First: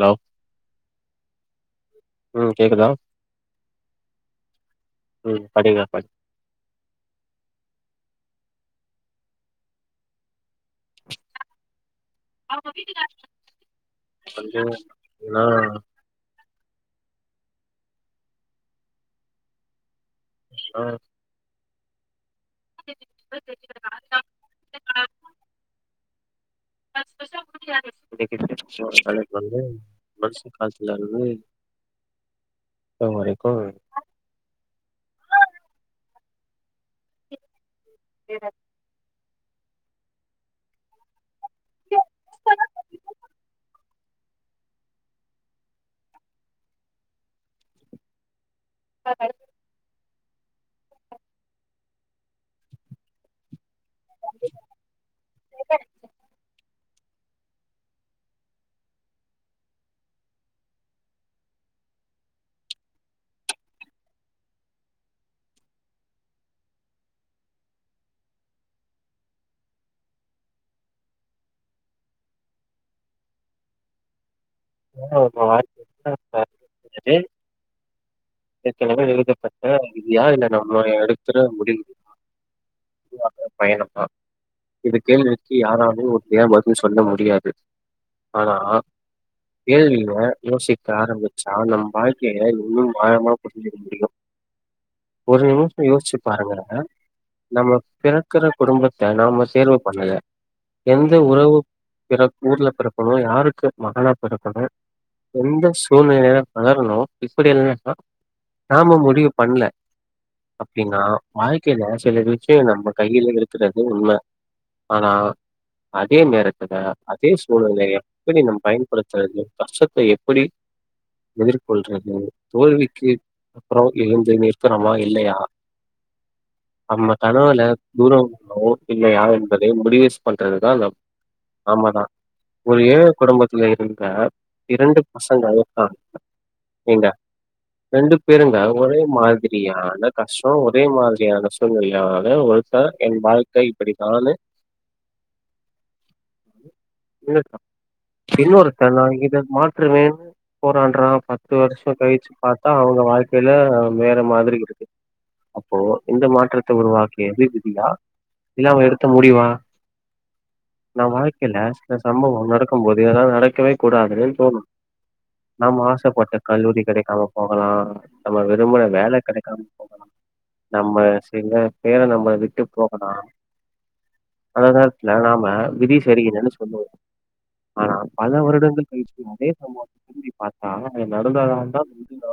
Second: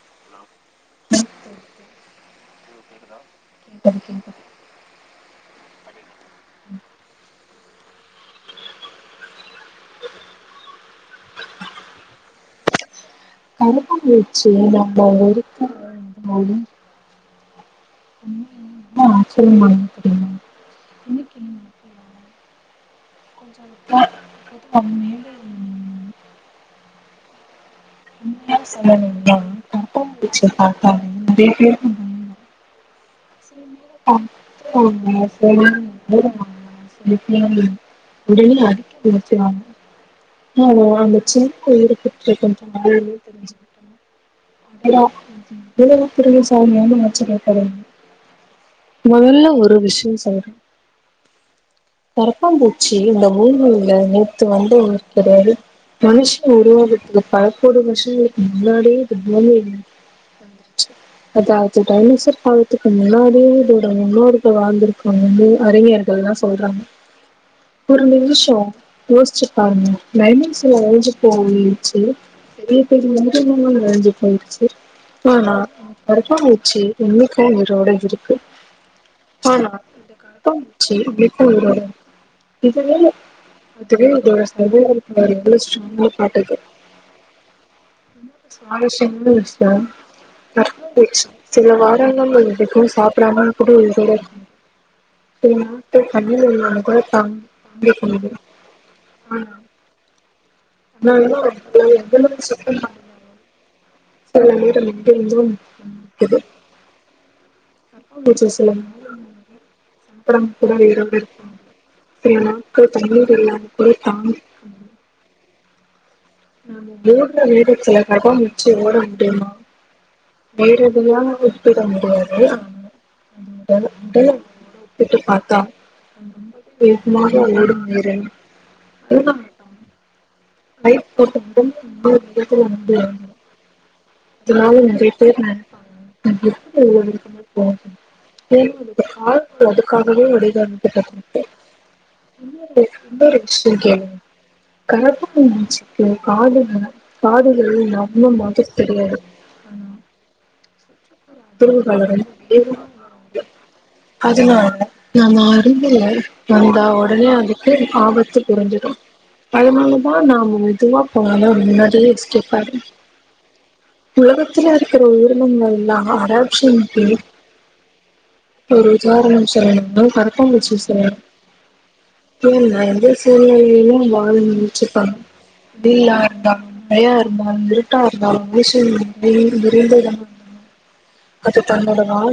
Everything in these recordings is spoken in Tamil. லோ ம் கேக்குதா கருப்பன் ம் படிங்க ப அவ்ங்க வீட்டுக்காரங்க கருப்பாம் பூச்சி நம்ம ஏன்னா ஒருத்த [unintelligible] [inaudible] ஆச்சரியமா ஆ [inaudible] கொஞ்சொண்டு தா [inaudible] ஃபஸ் ஃபஸ்ட்டா [unintelligible] இன்னக்கி உண்மையா [inaudible] வேலக்கி சொல்லணும்னா வந்து கருப்பன் மனுஷ பூச்சிய பார்த்தாலே காலத்துலருந்து நெறைய பேருக்கு ஆ [inaudible] [inaudible] உடனே அடிக்க போச்சு ஆமா ஆ அங்க வாழ்ந்த சின்ன உயிருக்கு ட்ரீட் பண்ற [unintelligible] தெரிஞ்சுக்கிட்ட [inaudible] திரும்பி சௌ வால்யம் வச்சு கேட்டாவே மொதல்ல ஒரு விஷ்யொ கரப்பாம் பூச்சி இந்த பூமி ல நேத்து வந்து ஒருத்தரு மனுஷ உருவாக்ற அது பழப்போடு வர்ஷங்களுக்கு முன்னாடியே இது பூமி [unintelligible] அதா இது டைனோசர் காலத்துக்கு முன்னாடியே இதோட முன்னோர்கள் வாழ்ந்துருக்காங்கன்னு அறிஞர்கள் லா சொல்றாங்க ஒரு நிமிஷொ யோசிச்சுப் பாருங்க டைனோசர் அழிஞ்சு போயிட்ச்சி பெரிய பெரிய உயிரினங்கள் அழிஞ்சி போயிர்ச்சி ஆனா கரப்பாம் பூச்சி இன்னைக்கு உயிரோட இருக்கு ஆ ஆ இது யா இல்ல நம்ம எடுத்துற முடியிதுனா செரி பயணமா இது கேள்விக்கி எவ்ளோ யாராலு ஸ்ட்ராங்னு ஒருத்தியா காட்டுது பதில் சொல்ல முடியாது அ ஸ்வாரஸ்யமான விஷ்யொ யோசிக்க [unintelligible] ஆரம்பிச்சா சில நம் வாரங்கள் வாழ்க்கைய வரிக்கு இன்னு ஆழமா சாப்டாம கூட புரிஞ்சுக்க முடியு உயிரோட [inaudible] ஒரு சில நிமிஷ நாட்கள் யோசிச்சு தண்ணி பாருங்க இல்லாம கூட தாங்கி நம்ம பிறக்குற குடும்பத்த நாம சேர்வு பண்ணல எந்த அதனாலதா உறவு நம்மளால பிறக் எவ்வளவு சுத்தம் ஊர்ல பண்ணாலும் பிறக்கணு யா ருக்கு மகனா சில பிறக்கணு நேரம் எங்கெங்கும் எந்த இருக்குது சூழ்நிலையில பதரணு இப்டி எல்லாந்தா கரப்பான்பூச்சி சில நாம நேரம் முடிவு பண்ல சாப்பிடாம கூட அப்டின்னா உயிரோட இருப்பாங்க வாழ்க்கைல சில ச்சயொ நம்ம நாட்கள் கையில தண்ணீர் இல்லாம இருக்குறது கூட உண்ம தாங் ஆனா அதே நேரத்துல நம்ம அதே ஓடுற வேகத்துல சூழ்நிலைய எப்டி நம்ம கவனிச்சு ஓட பயன்படுத்துறது முடியுமா கஷ்டத்த எப்டி நேரடியா ஒப்பிட எதிர்கொள்றது முடியாது ஆனா தோல்விக்கு அப்றொ உடல் எழுந்து நிறுத்தரொமா இல்லையா [inaudible] பேசுனா பரவால்ல தூரொ [unintelligible] இல்லையா என்பதை அழுகமாட்டான் முடிவுஸ் பண்றது அதா நம் லைட் போட்ட உடனே ஆமாதா இன்னொரு விதத்துல ஒரு வந்து ஏழ இறங்கணும் குடும்பத்துல இருக்க இதனால இரண்டு நிறைய பேர் பசங்க நினைப்பாங்க ஒர்த்த "நான் எப்படி ஏங்க இவ்வளவு வேகமா போகுது ரெண்டு பேருங்க ஒரே ஏன்னா அதோட கால்கள் மாதிரியான அதுக்காகவே கஷ்டொ ஒரே வடிவமைக்கப்பட்டிருக்கு மாதிரியான சூழ்நிலையால ஒருத்த இன்னொரு என் இன்னொரு வாழ்க்கை இப்படி தான்னு [unintelligible] காடுகள நின்னுட்டான். காடுகளில் நம்ம [unintelligible] இன்னொருத்தன் நான் தெரியாது இத மாற்றுவேன்னு ஆனா போராடுறான். வருஷம் தொல்லுங்க கழிச்சு தோழரே பார்த்தா, அவங்க வாழ்க்கையில வேற [inaudible] மாதிரி அதுனால இருக்கு. நம அப்போ அருகில் இந்த ந மாற்றத்த அதே உருவாக்கியது அதுக்கு விதியா? ஆபத்து இல்ல அவன் புரிஞ்சிடு எடுத்த முடிவா? அதுனால நாம மெதுவா நான் போனாலு வாழ்க்கையில அது சில முன்னாடியே சம்பவம் [unintelligible] நடக்கும்போது இதெல்லாம் நடக்கவே கூடாதுன்னு தோணும். உலகத்துல இருக்குற நம்ம உயிரினங்கள்லா ஆசைப்பட்ட கல்லூரி அடாப்ஷனுக்கு கிடைக்காம போகலாம். நம்ம விரும்புன ஒரு வேலை உதாரணம் கிடைக்காம போகலாம். சொல்லணும்னா கரப்பாம் பூச்சி நம்ம சார் சில பேர நம்மள விட்டு [inaudible] எந்த போகலாம். சூழ்நிலைலியு அந்த வாழ்ந்து அ நேரத்துல நாம விதி வெயிலா சரியில்லன்னு இருந்தாலு சொல்லுவோம். மழையா இருந்தாலு ஆனா இருட்டா பல இருந்தாலு வருடங்கள் கழிச்சு அதே [inaudible] சம்பவத்த விரைந்த திரும்பி பாத்தா நடந்தாதா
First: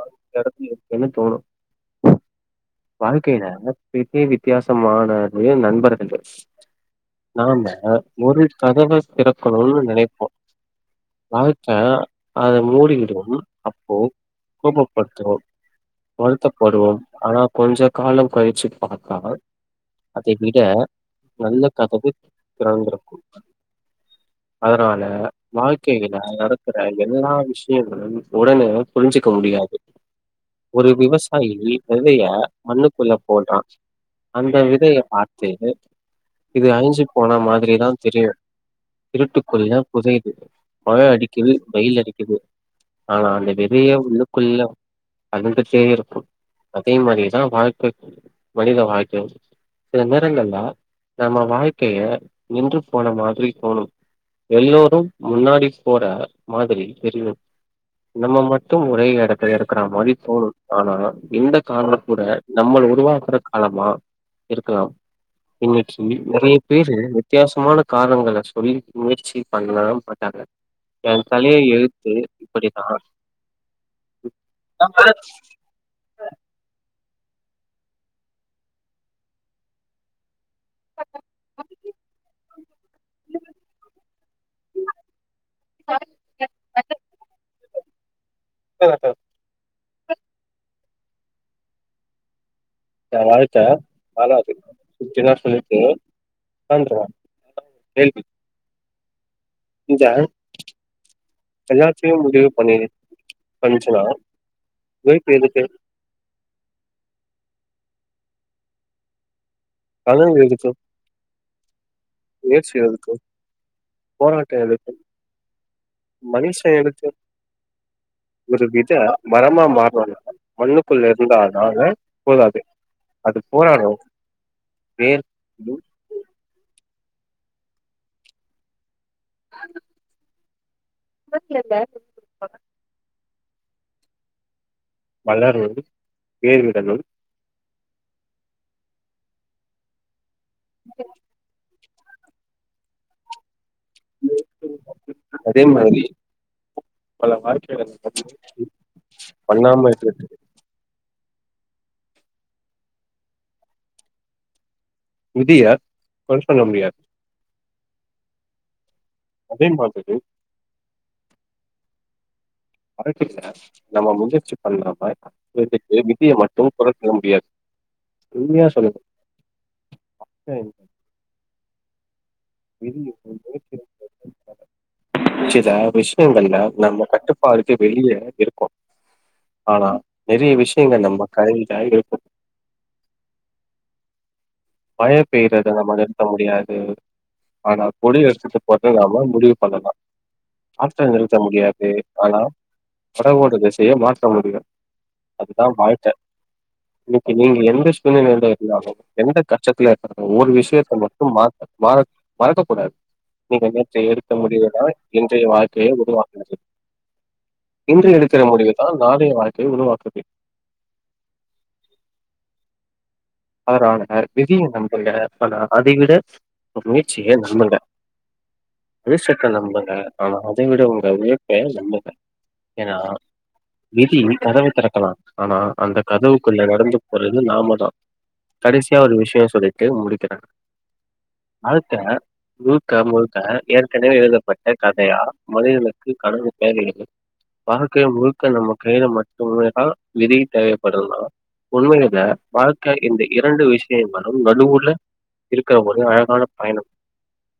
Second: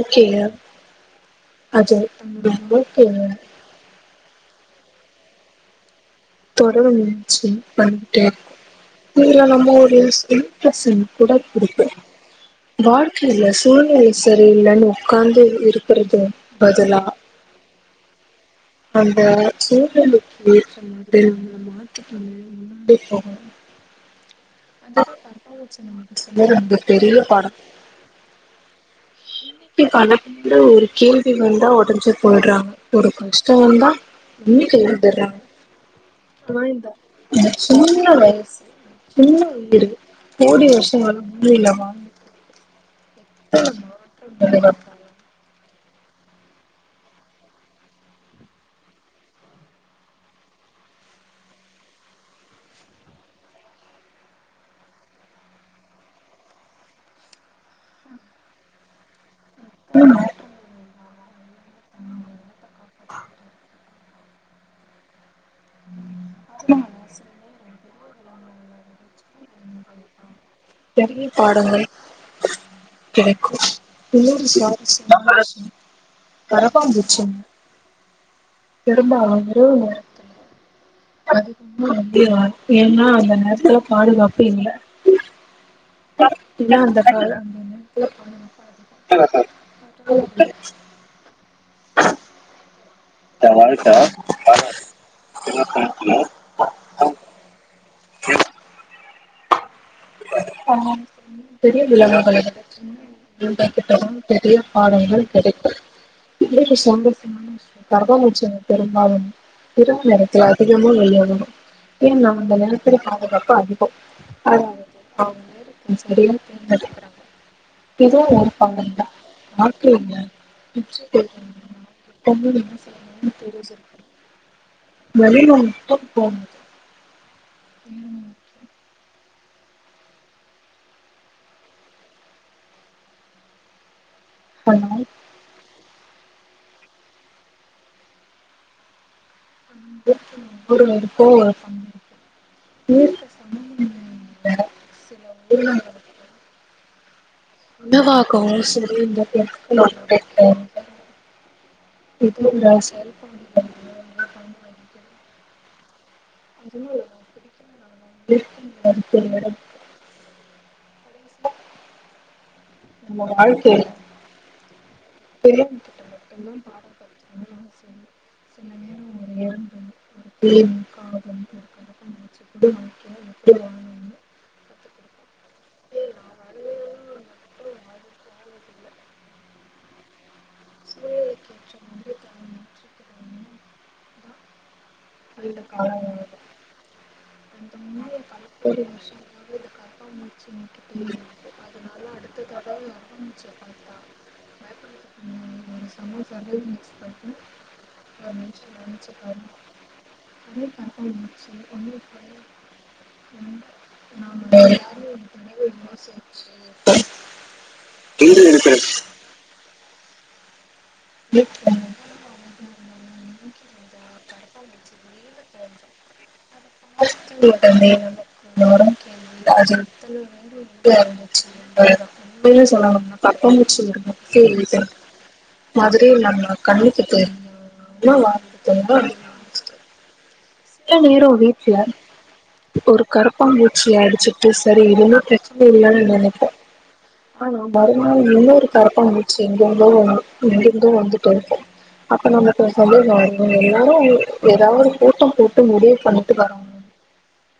[inaudible] இருக்குேன்னு தோணு [unintelligible] விட்டில் வித்தியாசமானது நண்பர்கள் தொடர் முயற்சி நாம பண்ணிக்கிட்டே ஒரு இருக்கோம் கதவை இதுல திறக்கணு நம்ம ஒரு நினைப்போ இன்ட்ரெஸ்ட் கூட இருக்கு [unintelligible] அதை மூடிவிடுவோம் வாழ்க்கையில அப்போ சூழ்நிலை சரியில்லைன்னு கோபப்படுத்ரோம் உட்கார்ந்து இருக்கிறது வருத்தப்படுவோம் பதிலா ஆனா கொஞ்ச காலம் கழிச்சு அந்த பார்த்தால் அதை சூழ்நிலைக்கு விட ஏற்ற மாதிரி நல்ல நம்மளை கதவு மாத்திக்கணும் முன்னாடி திறந்திருக்கும் போகணும் [inaudible] அதனால அதான் பரவாயில்ல நமக்கு வாழ்க்கையில சொன்னது நடக்கற அந்த பெரிய எல்லா பாடம் விஷயங்களும் உடனே இருக்க முடியாது இன்னைக்கு பல பேரு ஒரு கேள்வி விவசாயி வந்தா உடஞ்சு வெதைய போயிடுறாங்க ஒரு மண்ணுக்குள்ள போட்றா கஷ்டம் வந்தா அந்த நம்பிக்கை விதைய எழுதிடுறாங்க பாத்து ஆனா இது இந்த அழிஞ்சு போன இந்த மாதிரிதா சின்ன தெரியு வயசு சின்ன இருட்டுக்குள்ள உயிர் புதையது கோடி மழ வருஷம் வர அடிக்கது பூமியில வெயில் வாழ்ந்து அடிக்குது ஆனா அந்த வெதயே உள்ளுக்குள்ள [unintelligible] சரி இருக்கும் அதே மாதிரிதா வாழ்க்கை மனித வாழ்க்கை சில நேரங்கள்லா நம்ம வாழ்க்கைய நின்று போன மாதிரி தோணும் எல்லோரும் முன்னாடி போற மாதிரி தெரியும் நம்ம மட்டும் ஒரே எடத்துல இருக்கிற மாரி தோணு ஆனா இந்தக் காலம் கூட நம்மள உருவாக்குற காலமா இருக்கலா இன்னைக்கு நிறைய பேரு வித்தியாசமான காரணங்கள சொல்லி முயற்சி பண்ண மாட்டாங்க என் பெரிய தலை பாடங்கள் எழுத்து இப்படிதான் கரப்பா பூச்சிங்க [unintelligible] [unintelligible] ஏன்னா அந்த நேரத்துல பாதுகாப்பு இல்ல அந்த [unintelligible] [unintelligible] எ வாழ்க்க சின்ன வயசுல [unintelligible] [unintelligible] இந்த ஆ தெரியதுல [unintelligible] எல்லாத்தையும் முடிவு பண்ணி பண்ணுச்சுன்னா [unintelligible] பெரிய பாடங்கள் உழைப்பு எதுக்கு? கிடைக்கும் [unintelligible] சந்தோசமான விஷய கரப்பா பூச்சிகள் பெரும்பாலும் இரவு கனவு நேரத்துல எதுக்கு? அதிகமா வெளயாடுணு ஏன் முயற்சி [unintelligible] எதுக்கு? பாதுகாப்பு அதிக போராட்டம் [unintelligible] எதுக்கு? அவங்க [unintelligible] மனுஷன் எதுக்கு? தேர்ந்தெடுக்றாங்க இதுவு ஒரு வித மரமா மாறணும்னா மண்ணுக்குள்ள இருந்தாதாங்க போதாது [unintelligible] தா அது [unintelligible] போராடு [unintelligible] வேர் விடும் [unintelligible] ம் [unintelligible] [unintelligible] அதனால வளரனும் பேரிடனும் [unintelligible] சில அதே மாரி என்ன வாகு [unintelligible] பண்ணாம இருக்கிறது [unintelligible] [inaudible] விதிய கொற சொல்ல முடியாது அதே மாதிரி வாழ்க்கையில நம்ம முயற்சி பண்ணாம இதுக்கு பெரியவங்ககிட்ட விதிய மட்டுந்தா மட்டு பாடம் கொறசொல்ல முடியாது கத்துக்கணுனு அவசியம் இல்ல சில நேரோ ஒரு எறும்பு ஒரு தேனீ [unintelligible] காகம் விதி முயற்சி [unintelligible] சில ஏ நா விஷயங்கள்ல வாழ்ந்ததெல்லா நம்ம கட்டுப்பாடுக்கு மட்டு வெளியே வாழ இருக்கோ போனதில்ல ஆனா நிறைய விஷயங்க நம்ம சூழ்நிலைக்கேற்ற கதையில மாதிரி இருக்கோ தன்னை மாற்றிக்கிறவங்க தான் மழை நீண்ட பெய்றத நம்ம காலம் நிறுத்த வாழ்வாங்க முடியாது அந்த ஆனா நோயை கொடி பல வெருத்துட்டு கோடி போட்டு நாம வருஷங்களாக முடிவு இந்த பண்ணலா கரப்பான்பூச்சி நமக்கு ஆட்ட நிறுத்த தெரியாது முடியாதே அதனால ஆனா அடுத்த தடவை அலோ கரப்பான்பூச்சியை படகோட திசைய பார்த்தா மாத்த முடியும் பயப்படுறதுக்கு முன்னாடி அதுதான் ஒரு வாழ்க்க செம சர்வைவ் மிக்ஸ் பண்ணி ஓகே நீங்க எந்த சூழ்நிலேல ஒரு மனுஷன் இருந்தாலு நினச்சி எந்த பாருங்க கஸ்டத்துல ஒரு அதே விஷயத்த மட்டு கரப்பான்பூச்சி மாத்த ஒன்று மறக் போல மறக்க கூடாது ரொம்ப நீங்க நேற்று எடுத்த நாம் முடிவுதா எல்லாரும் ஒரு இன்றைய தடவை வாழ்க்கைய யோசிச்சு உருவாக்குது இன்று எடுக்கிற முடிவு தா நாளைய வாழ்கைய உருவாக்குது [unintelligible] அவர் ஆனார் விதிய நம்பல ஆனா அதைவிட ஒரு முயற்சிய நம்பல உடனே நமக்கு வரும் கேள்வி விஷித்த அது நம்புங்க எத்தன ஆனா வீடு அதை விட எங்க உங்க இருந்துச்சு உழைப்ப நம்புங்க என்பதுதான் உண்மையில ஏன்னா சொல்லணும்னா கப்பம்பூச்சி ஒரு விதி முக்கிய கதவை இதழ் திறக்கலா ஆனா அந்த மாதிரி நம்ம கதவுக்குள்ள நடந்து கண்ணுக்கு போறது நாமதா தெரியாம வாழ்ந்துட்டோம்னா கடைசியா அது ஒரு விஷ்யோ சொல்லிட்டு முடிக்கிறே சில நேரோ வீட்டுல முழுக்க முழுக்க ஏற்கனவே எழுதப்பட்ட சரி எதுவுமே கதையா பிரச்சனை இல்லன்னு மனிதனுக்கு நெனைப்போம் கடவுள் தேவைகள் ஆனா வாழ்க்கை மறுநாள் முழுக்க இன்னொரு நம்ம கையில கரப்பாம்பூச்சி மட்டுமேதா எங்கெங்கோ வந்து விதி நிதி எங்கெங்கோ தேவைப்படுதல்தா வந்துட்டு இருக்கும் உண்மையில அப்ப நமக்கு வாழ் சந்தேகம் இந்த வரும் இரண்டு எல்லாரும் விஷயங்களும் ஏதாவது நடுவுல கூட்டம் போட்டு இருக்கிற முடிவு போதே பண்ணிட்டு அழகான வராங்க பயணம்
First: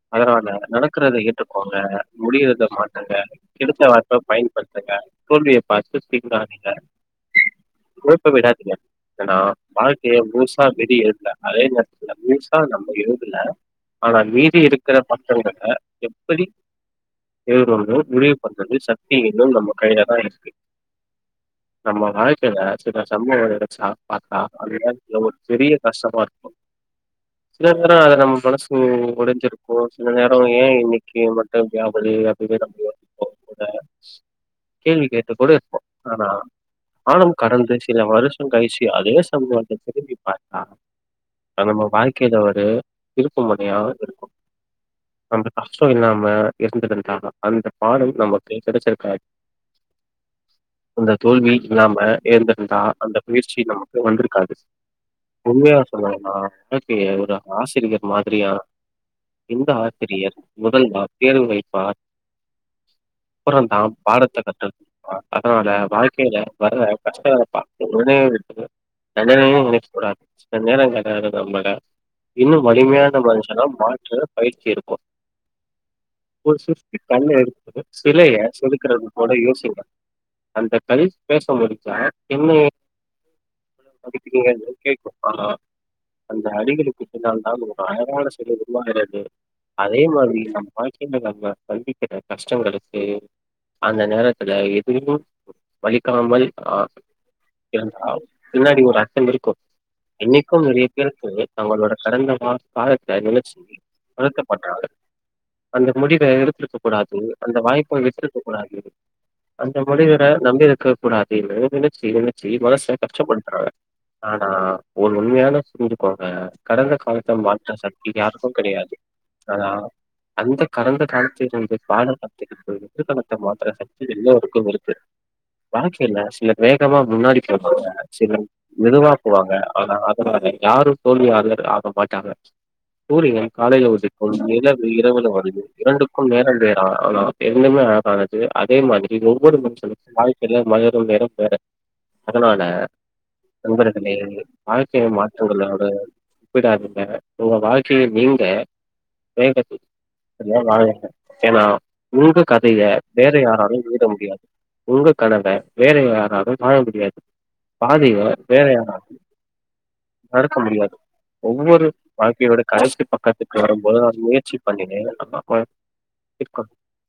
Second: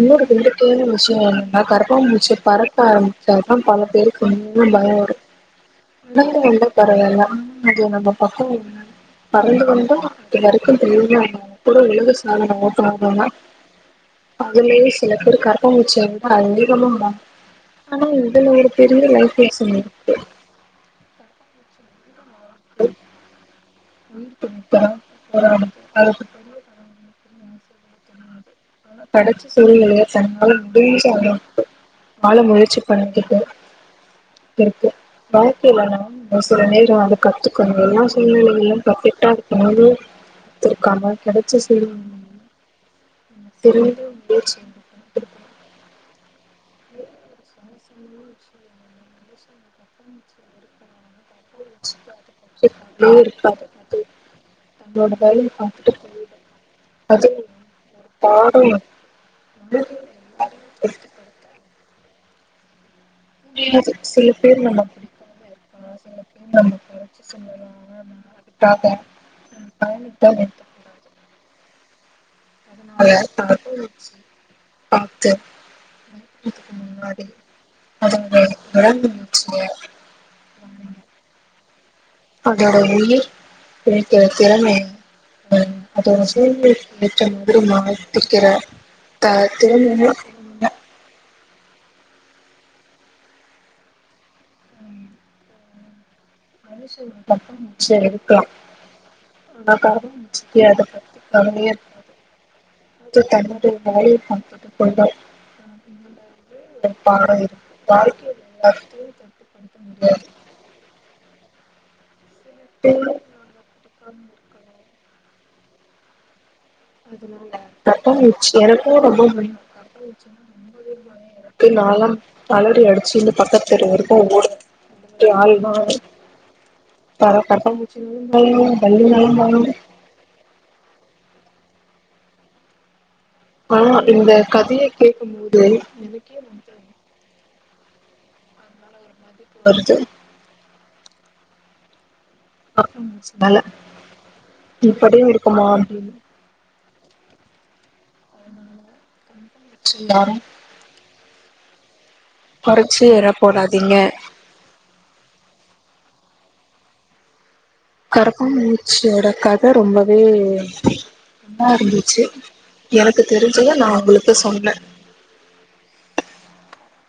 இன்னொரு அதனால வேடிக்கையான நடக்கறத விஷயம் என்னன்னா ஏத்துக்கோங்க கரப்பான்பூச்சி முடியறத பறக்க மாத்துங்க ஆரம்பிச்சாதா பல கிடைத்த வாய்ப்பை பேருக்கு உண்மையிலே பயன்படுத் திருந்துங்க பயம் வரும். தோல்விய பாத்து அடர்ந்து வந்தா திருந்தாதிங்க பரவால்ல. ஆனா அது நம்ம ஹோப்ப பக்கம் விடாதீங்க ஏன்னா பறந்து வந்தா வாழ்க்கைய அது முழுசா வரைக்கும் விதி தெரியுமா எழுதல அதே கூட நேரத்துல உலக சாதன முழுசா நம்ம ஓட்டுனர்கள் தான். எழுதல ஆனா மீதி அதுலயே இருக்குற சில பேர் பக்கங்கள கரப்பான்பூச்சிய விட எப்டி அதிகமா பயம் எழுதுனது ஆனா முடிவு இதுல ஒரு பண்றது பெரிய சக்தி லைஃப் என்னு நம்ம லெசன் கையிலதா இருக்கு நம்ம வாழ்க்கையில சில சம்பவோ நெனச்சா உயிர் பாத்தா அந்த ஒரு பிழைக்க நேர்த்ல போராடுது. பெரிய கஷ்டமா அதுக்கு பெரிய இருக்கு சில நேரோ அத நம்ம மனசு ம் கடைசி உடைஞ்சிருப்போ சூழ்நிலைய சில நேரோ தன்னால ஏ முடிஞ்ச இன்னைக்கு மட்டு அளவுக்கு இப்டியாவலயே வாழ அப்டினு நம்ப முயற்சி யேசிப்போ பண்ணிக்கிட்டு தே இருக்கு கேள்வி கேட்டு கூட இருப்போ வாழ்க்கையில ஆனா நாம சில நேரம் அத காலம் கடந்து கத்துக்கணும் சில எல்லா வருஷம் சூழ்நிலைகளிலும் கழிச்சு அதே பர்ஃபெக்ட்டா சம அந்த வாழ்க்கைய இருக்கணுன்னு திரும்பி பாத்தா இருக்காம கிடைச்ச நம்ம சூழ்நிலையில வாழ்க்கைல ஒரு திருப்புமுன இருக்கு நம்ம சிறந்த முயற்சி எடுக்கணும் அந்த குடுக்கணும் கஷ்டோ இல்லாம இருந்துருந்த அந்த பாடல் சுவாரஸ்யமான நமக்கு கிடைச்சிருக்காது விஷயம் என்னன்னா இந்த தோல்வி இல்லாம மனுஷங்க தன்னம்பிக்கையா ஏந்திருந்தா அந்த இருக்கணும் ஆனா முயற்சி தப்ப யோசிச்சு அத பத்தி நமக்கு வந்திருக்காது கவலையே இருக்காது அது தன்னோட வேலைய உண்மையா பாத்துட்டு சொல்லனுன்னா போயிடும் வாழ்க்கைய ஒரு ஆசிரியர் மாதிரியா பாடம் இந்த ஆசிரியர் எல்லாரையும் முதல்வார் தேர்தல் வைப்பார் அப்புறந்த சில பாடத்த பேர் கற்றல் நம்ம பிடிக்காம அதனால இருக்கலா சில வாழ்க்கையில பேர் நம்ம வர்ற கொறச்சு கஷ்டங்கள சொல்லலா பாத் ஆனா நம்ம [unintelligible] அதுக்காக தண்டனைய நம்ம நெனைக்ககூடாது பயணத்த சில நிறுத்தக்கூடாது நேரங்கள்ள அது நம்மள இன்னு வலிமையான அதனால மனுஷனா தகவல்ச்சி மாற்ற பயிற்சி எடுப்போ பாத்து ஒரு றதுக்கு சிற்பி முன்னாடி கல்ல எடுத்து சிலைய அதோட செதுக்கறது போல விடாமுயற்சிய யோசிக் அந்த கல் பேசம்போது அதோட உயிர் கேக்கிற படிக்கிறீங்கன்னு?" திறமே கேக்கும். ஆனா, அ அதோட அந்த சூழ்நிலைக்கு அடிகளுக்கு ஏற்ற மாதிரி மாத்திகிற றது அதே மாதிரி நம் வாழ்க்கைல நம் சந்திக்கிற கஷ்டங்களுக்கு அந்த நேரத்துல எதுயும் வலி க்காமல் அ மனுஷன் கரப்பாம்பூச்சியா இருந்தால் இருக்கலாம் பின்னாடி ஒரு அர்த்தம் இருக்கு ஆனா இன்னைக்கு கரப்பாம்பூச்சிக்கு அத நிறைய பத்தி பேருக்கு கவலையே இருக்காது தங்களோட கடந்த மா காலத்த நி [unintelligible] அந்த முடிவ எடுத்துருக்க கூடாது வைப்பாக அந்த இருக்கும். வாய்ப்ப வாழ்க்கையில வச்சிருக்கக் கூடாது எல்லாத்தையும் கட்டுப்படுத்த அந்த முனிவர முடியாது. நம்பி இருக்க கூடாது நெனச்சி நெனச்சி மனச கஷ்டப்படுத்தறாங்க ஆனா ஒரு உண்மையான [inaudible] ஞ்சுக்கோங்க கடந்த காலத்த அதனால மாற்ற சக்தி யாருக்கு கட்டந்துச்சு கெடையாது எனக்கும் ரொம்ப புடிக்கும் ஆனா கட்டந்துச்சுன்னா அந்த கடந்த காலத்த அப்டியே இருந்து பாடோ நாலாம் கத்துகிட்டு அலறி அடிச்சு இந்த எதிர்கலத்த மாத்தற பக்கத்து தெரு சக்தி வரைக்கும் எல்லோருக்கு ஓடுவேன் இருக்கு அந்த மாரி ஆள் நானு வாழ்க்கைல சிலர் வேகமா பர முன்னாடி போ கட்டாம்பூச்சினாலும் சிலர் பயம் மெதுவா பல்லுனாலும் போவாங்கா பயம் அதனால யாரு தோல்வியா யாரு ஆப்பம்பா [unintelligible] சூரியன் காலைல ஆனா இந்த உதிக்கும் கதைய நிலவு இரவுல கேக்கும் வருது போது இரண்டுக்கு எனக்கே நேரம் வந்து வேறா இன்னமே அழகானது அதே மாதிரி ஒவ்வொரு வருது மனுஷனுக்கு வாழ்க்கையில [unintelligible] நேரம் வேற அதனால கட்டாம்பூச்சினால நண்பர்களே வாழ்க்கையை இப்படியும் இருக்குமா மாற்றங்களோடு அப்டின்னு ஒப்பிடாத உங்க வாழ்க்கையை நீங்க யாரும் [unintelligible] வாழுங்க ஏன்னா உங்க கதைய கொறச்சு வேற எடை யாராலு போடாதீங்க எழுத முடியாது உங்க கனவ வேற யார் அதும் வாழ முடியாது பார்வைய பேண [unintelligible] கரப்பாம்பூச்சியோட கத ரொம்பவே நடத்த நல்லா முடியாது ஒவ்வொரு இருந்துச்சு வாழ்க்கையோட கடைசி எனக்கு பக்கத்துக்கு தெரிஞ்சத நா வரும்போது அது உங்களுக்கு முயற்சி சொன்னே பண்ணினே இருக்கனு கொ [unintelligible]